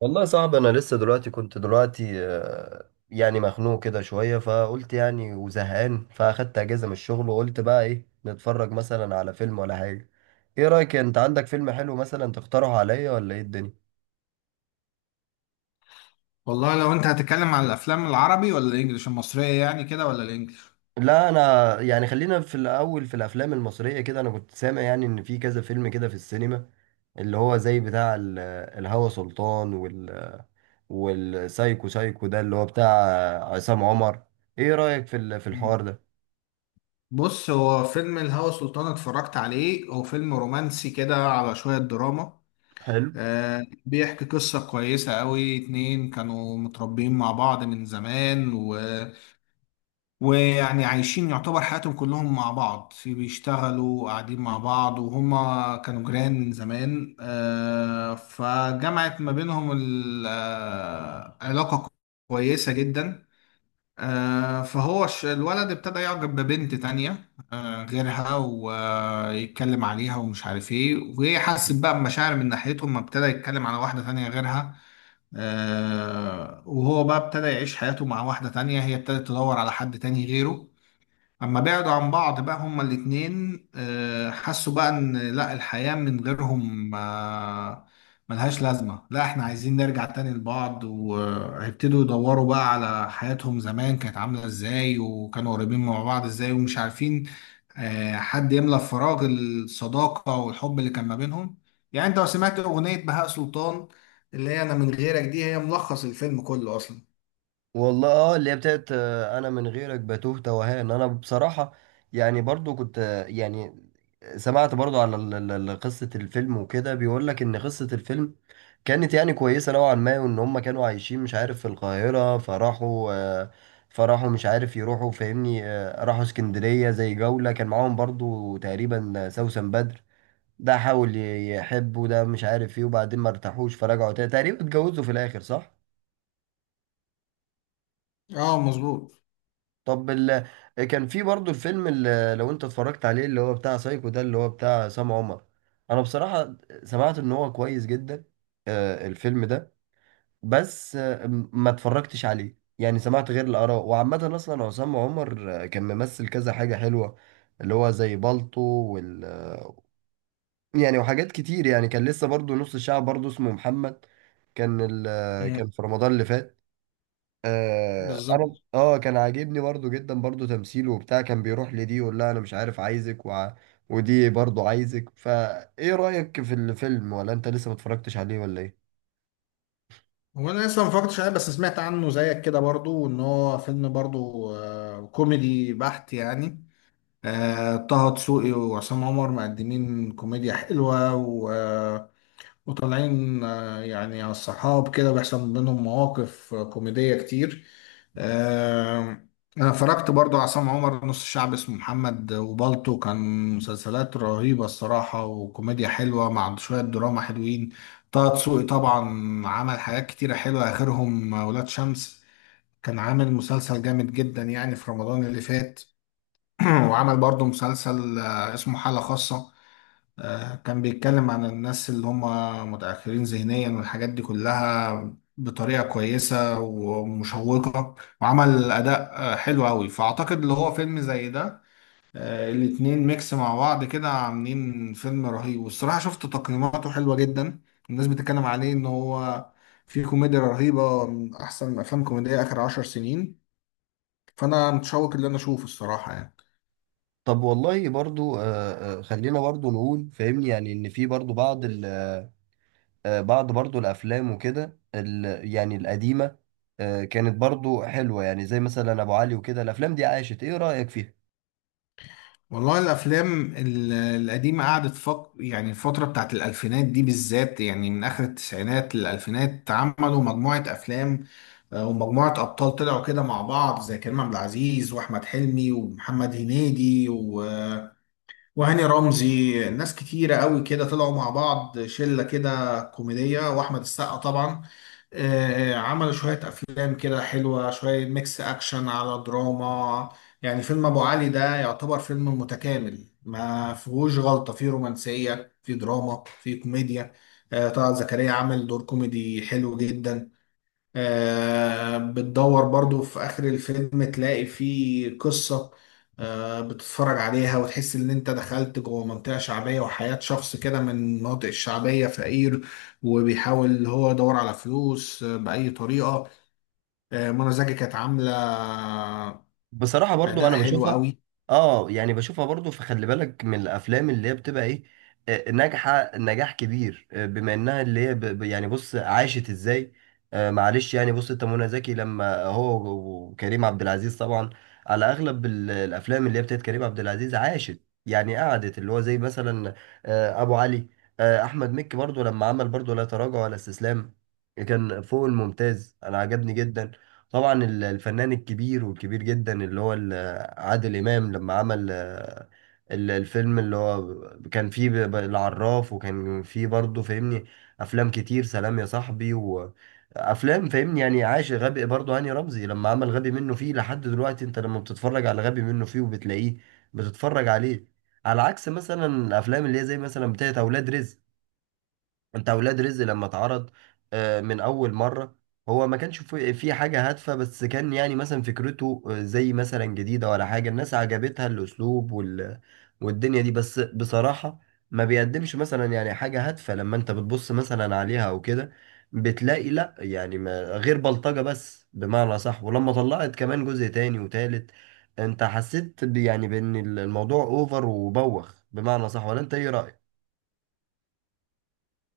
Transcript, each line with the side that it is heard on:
right: والله صعب. انا لسه دلوقتي كنت دلوقتي، مخنوق كده شويه، فقلت يعني وزهقان، فاخدت اجازه من الشغل وقلت بقى ايه، نتفرج مثلا على فيلم ولا حاجه. ايه رايك؟ انت عندك فيلم حلو مثلا تقترحه عليا، ولا ايه الدنيا؟
left: والله لو انت هتتكلم على الافلام العربي ولا الانجليش المصريه، يعني كده، ولا الانجليش؟
right: لا انا يعني خلينا في الاول في الافلام المصريه كده. انا كنت سامع يعني ان في كذا فيلم كده في السينما، اللي هو زي بتاع الهوى سلطان، والسايكو. سايكو ده اللي هو بتاع عصام عمر. ايه رايك في
left: مم.
right: الحوار ده؟
left: بص، هو فيلم الهوى سلطان اتفرجت عليه، هو فيلم رومانسي كده على شويه دراما.
right: حلو.
left: بيحكي قصه كويسه قوي، اتنين كانوا متربيين مع بعض من زمان ويعني عايشين، يعتبر حياتهم كلهم مع بعض، في بيشتغلوا قاعدين مع بعض، وهما كانوا جيران من زمان. فجمعت ما بينهم علاقه كويسة جدا. فهو الولد ابتدى يعجب ببنت تانية غيرها، ويتكلم عليها ومش عارف ايه، وهي حست بقى بمشاعر من ناحيتهم ما ابتدى يتكلم على واحدة تانية غيرها. وهو بقى ابتدى يعيش حياته مع واحدة تانية، هي ابتدت تدور على حد تاني غيره. اما بعدوا عن بعض بقى، هما الاتنين حسوا بقى ان لا، الحياة من غيرهم ملهاش لازمة، لا احنا عايزين نرجع تاني لبعض. وهيبتدوا يدوروا بقى على حياتهم زمان كانت عاملة ازاي، وكانوا قريبين مع بعض ازاي، ومش عارفين حد يملى فراغ الصداقة والحب اللي كان ما بينهم. يعني انت لو سمعت اغنية بهاء سلطان، اللي هي "انا من غيرك"، دي هي ملخص الفيلم كله اصلا.
right: والله اه، اللي هي بتاعت انا من غيرك، بتوه توهان انا بصراحة. يعني برضو كنت، سمعت برضو على قصة الفيلم وكده. بيقول لك ان قصة الفيلم كانت يعني كويسة نوعا ما، وان هم كانوا عايشين مش عارف في القاهرة، فراحوا، مش عارف يروحوا، فاهمني راحوا اسكندرية زي جولة. كان معاهم برضو تقريبا سوسن بدر. ده حاول يحب، وده مش عارف ايه، وبعدين ما ارتاحوش فرجعوا تاني، تقريبا اتجوزوا في الاخر، صح؟
left: اه، مظبوط.
right: طب كان في برضو الفيلم اللي لو انت اتفرجت عليه، اللي هو بتاع سايكو ده، اللي هو بتاع عصام عمر. انا بصراحة سمعت ان هو كويس جدا، الفيلم ده. بس ما اتفرجتش عليه، يعني سمعت غير الآراء. وعامة اصلا عصام عمر كان ممثل كذا حاجة حلوة، اللي هو زي بالطو وال يعني وحاجات كتير. يعني كان لسه برضو نص الشعب برضو اسمه محمد، كان ال... آه،
left: مم.
right: كان في رمضان اللي فات. آه انا
left: بالظبط.
right: اه، كان عاجبني برضو جدا برضو تمثيله وبتاع. كان بيروح لدي يقول لها انا مش عارف عايزك ودي برضو عايزك. فايه رأيك في الفيلم؟ ولا انت لسه ما اتفرجتش عليه، ولا ايه؟
left: هو انا لسه ما فكرتش عليه، بس سمعت عنه زيك كده برضو ان هو فيلم برضو كوميدي بحت يعني. طه دسوقي وعصام عمر مقدمين كوميديا حلوة، وطالعين يعني على الصحاب، كده بيحصل بينهم مواقف كوميدية كتير. آه، أنا فرجت برضو على عصام عمر، "نص الشعب اسمه محمد" وبالطو كان مسلسلات رهيبة الصراحة، وكوميديا حلوة مع شوية دراما حلوين. طه دسوقي طبعا عمل حاجات كتيرة حلوة، آخرهم "ولاد شمس". كان عامل مسلسل جامد جدا يعني في رمضان اللي فات. وعمل برضو مسلسل اسمه "حالة خاصة". كان بيتكلم عن الناس اللي هم متأخرين ذهنيا والحاجات دي كلها بطريقة كويسة ومشوقة. وعمل أداء حلو أوي، فأعتقد اللي هو فيلم زي ده الاتنين ميكس مع بعض كده عاملين فيلم رهيب، والصراحة شفت تقييماته حلوة جدا. الناس بتتكلم عليه إن هو في كوميديا رهيبة، من أحسن أفلام كوميدية آخر 10 سنين. فأنا متشوق اللي أنا أشوفه الصراحة يعني.
right: طب والله برضو خلينا برضو نقول فاهمني، يعني ان في برضو بعض برضو الافلام وكده ال... يعني القديمة آه كانت برضو حلوة، يعني زي مثلا ابو علي وكده. الافلام دي عاشت، ايه رأيك فيها؟
left: والله الافلام القديمه قعدت يعني الفتره بتاعت الالفينات دي بالذات، يعني من اخر التسعينات للالفينات، عملوا مجموعه افلام. ومجموعه ابطال طلعوا كده مع بعض زي كريم عبد العزيز واحمد حلمي ومحمد هنيدي وهاني رمزي، ناس كتيرة قوي كده طلعوا مع بعض، شلة كده كوميدية، وأحمد السقا طبعا. عملوا شوية أفلام كده حلوة، شوية ميكس أكشن على دراما. يعني فيلم "أبو علي" ده يعتبر فيلم متكامل ما فيهوش غلطة، فيه رومانسية، فيه دراما، فيه كوميديا. طلعت زكريا عمل دور كوميدي حلو جدا. بتدور برضو في آخر الفيلم، تلاقي فيه قصة بتتفرج عليها وتحس إن أنت دخلت جوه منطقة شعبية، وحياة شخص كده من المناطق الشعبية فقير، وبيحاول اللي هو يدور على فلوس بأي طريقة. منى زكي كانت عاملة
right: بصراحة برضو
left: أداء
right: أنا
left: حلو
right: بشوفها،
left: قوي.
right: آه يعني بشوفها برضو. فخلي بالك من الأفلام اللي هي بتبقى إيه، ناجحة نجاح كبير، بما إنها اللي هي يعني بص، عاشت إزاي. معلش يعني بص، أنت منى زكي لما وكريم عبد العزيز طبعا على أغلب الأفلام اللي هي بتاعت كريم عبد العزيز، عاشت يعني قعدت، اللي هو زي مثلا أبو علي. أحمد مكي برضو لما عمل برضو لا تراجع ولا استسلام، كان فوق الممتاز، أنا عجبني جدا. طبعا الفنان الكبير والكبير جدا اللي هو عادل إمام لما عمل الفيلم اللي هو كان فيه العراف، وكان فيه برضه فاهمني أفلام كتير: سلام يا صاحبي، وأفلام فاهمني يعني. عاش غبي برضه، هاني رمزي لما عمل غبي منه فيه. لحد دلوقتي أنت لما بتتفرج على غبي منه فيه وبتلاقيه، بتتفرج عليه. على عكس مثلا الأفلام اللي هي زي مثلا بتاعت أولاد رزق. انت اولاد رزق لما اتعرض من اول مره، هو ما كانش في في حاجه هادفه، بس كان يعني مثلا فكرته زي مثلا جديده ولا حاجه، الناس عجبتها الاسلوب والدنيا دي. بس بصراحه ما بيقدمش مثلا يعني حاجه هادفه. لما انت بتبص مثلا عليها او كده، بتلاقي لا يعني ما غير بلطجه بس، بمعنى صح. ولما طلعت كمان جزء تاني وتالت، انت حسيت يعني بان الموضوع اوفر وبوخ، بمعنى صح، ولا انت ايه رايك؟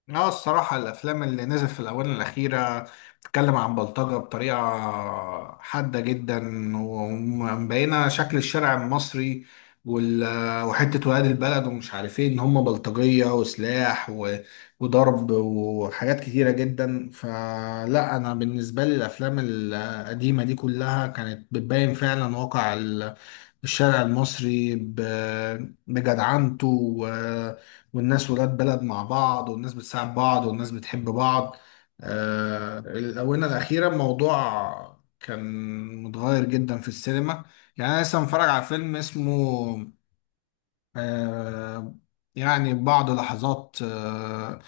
left: اه، الصراحة الأفلام اللي نزلت في الآونة الأخيرة بتتكلم عن بلطجة بطريقة حادة جدا، ومبينة شكل الشارع المصري وال... وحتة ولاد البلد ومش عارف ايه، إن هم بلطجية وسلاح وضرب وحاجات كتيرة جدا. فلا، أنا بالنسبة لي الأفلام القديمة دي كلها كانت بتبين فعلا واقع الشارع المصري بجدعنته، و- والناس ولاد بلد مع بعض، والناس بتساعد بعض، والناس بتحب بعض. الآونة الأخيرة الموضوع كان متغير جدا في السينما. يعني أنا لسه متفرج على فيلم اسمه آه، يعني "بعض لحظات"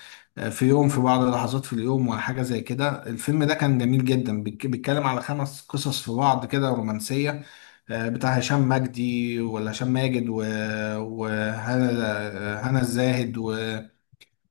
left: "في يوم"، "في بعض لحظات في اليوم"، وحاجة زي كده. الفيلم ده كان جميل جدا، بيتكلم على خمس قصص في بعض كده رومانسية. بتاع هشام مجدي ولا هشام ماجد، وهنا الزاهد،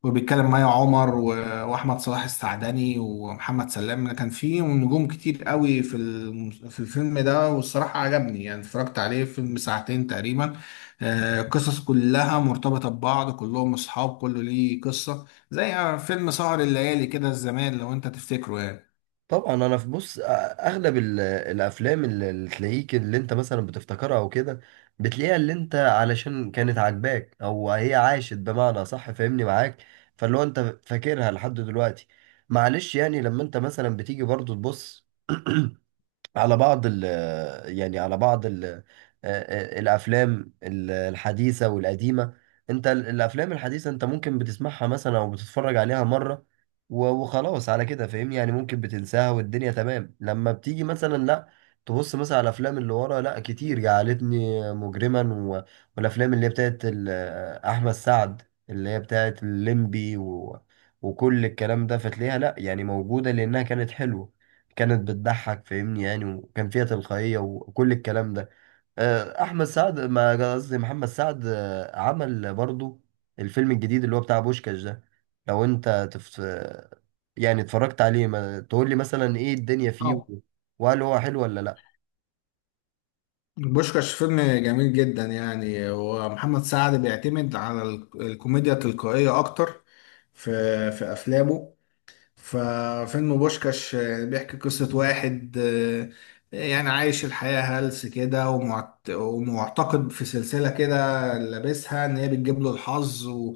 left: وبيتكلم مي عمر، واحمد صلاح السعدني ومحمد سلام. كان فيه نجوم كتير قوي في الفيلم ده، والصراحه عجبني، يعني اتفرجت عليه، فيلم ساعتين تقريبا. القصص كلها مرتبطه ببعض، كلهم اصحاب، كله ليه قصه، زي فيلم "سهر الليالي" كده زمان لو انت تفتكره.
right: طبعا انا في بص، اغلب الافلام اللي تلاقيك اللي انت مثلا بتفتكرها او كده، بتلاقيها اللي انت علشان كانت عاجباك، او هي عاشت بمعنى صح، فاهمني معاك، فاللي هو انت فاكرها لحد دلوقتي. معلش يعني لما انت مثلا بتيجي برضو تبص على بعض ال آه، آه، الافلام الحديثه والقديمه. انت الافلام الحديثه انت ممكن بتسمعها مثلا او بتتفرج عليها مره وخلاص على كده، فاهمني يعني ممكن بتنساها والدنيا تمام. لما بتيجي مثلا لا تبص مثلا على الافلام اللي ورا، لا كتير: جعلتني مجرما، والافلام اللي هي بتاعت احمد سعد، اللي هي بتاعت الليمبي وكل الكلام ده. فتلاقيها لا يعني موجوده لانها كانت حلوه، كانت بتضحك فاهمني، يعني وكان فيها تلقائية وكل الكلام ده. أحمد سعد، ما قصدي محمد سعد، عمل برضو الفيلم الجديد اللي هو بتاع بوشكاش ده. لو أنت تف... آه، يعني اتفرجت عليه، ما تقول لي مثلا إيه الدنيا فيه
left: يعني
right: وهل هو حلو ولا لأ؟
left: "بوشكاش" فيلم جميل جدا يعني، ومحمد سعد بيعتمد على الكوميديا التلقائية أكتر في أفلامه. ففيلم "بوشكاش" بيحكي قصة واحد يعني عايش الحياة هلس كده، ومعتقد في سلسلة كده، لابسها إن هي بتجيب له الحظ،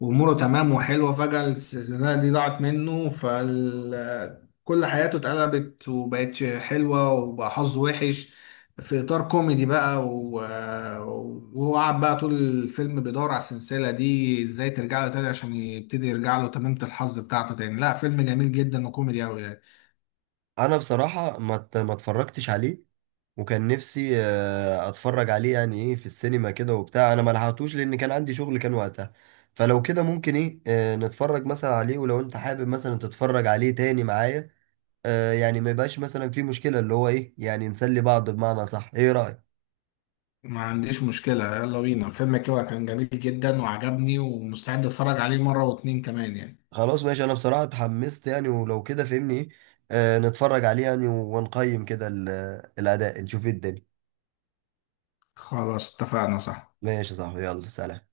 left: وأموره تمام وحلوة. فجأة السلسلة دي ضاعت منه، فكل حياته اتقلبت وبقتش حلوة وبقى حظه وحش، في اطار كوميدي بقى وهو قعد بقى طول الفيلم بيدور على السلسله دي ازاي ترجع له تاني، عشان يبتدي يرجع له تميمه الحظ بتاعته تاني. لا، فيلم جميل جدا وكوميدي قوي يعني.
right: أنا بصراحة ما اتفرجتش عليه، وكان نفسي اتفرج عليه يعني ايه في السينما كده وبتاع، انا ما لحقتوش لان كان عندي شغل كان وقتها. فلو كده ممكن ايه نتفرج مثلا عليه، ولو انت حابب مثلا تتفرج عليه تاني معايا، يعني ما يبقاش مثلا في مشكلة اللي هو ايه، يعني نسلي بعض بمعنى صح. ايه رأيك؟
left: ما عنديش مشكله، يلا بينا. الفيلم كده كان جميل جدا وعجبني، ومستعد اتفرج عليه مره واتنين كمان يعني.
right: خلاص ماشي، انا بصراحة اتحمست يعني، ولو كده فهمني ايه، نتفرج عليه يعني ونقيم كده الاداء، نشوف ايه الدنيا.
left: خلاص، اتفقنا. صح؟
right: ماشي يا صاحبي، يلا سلام.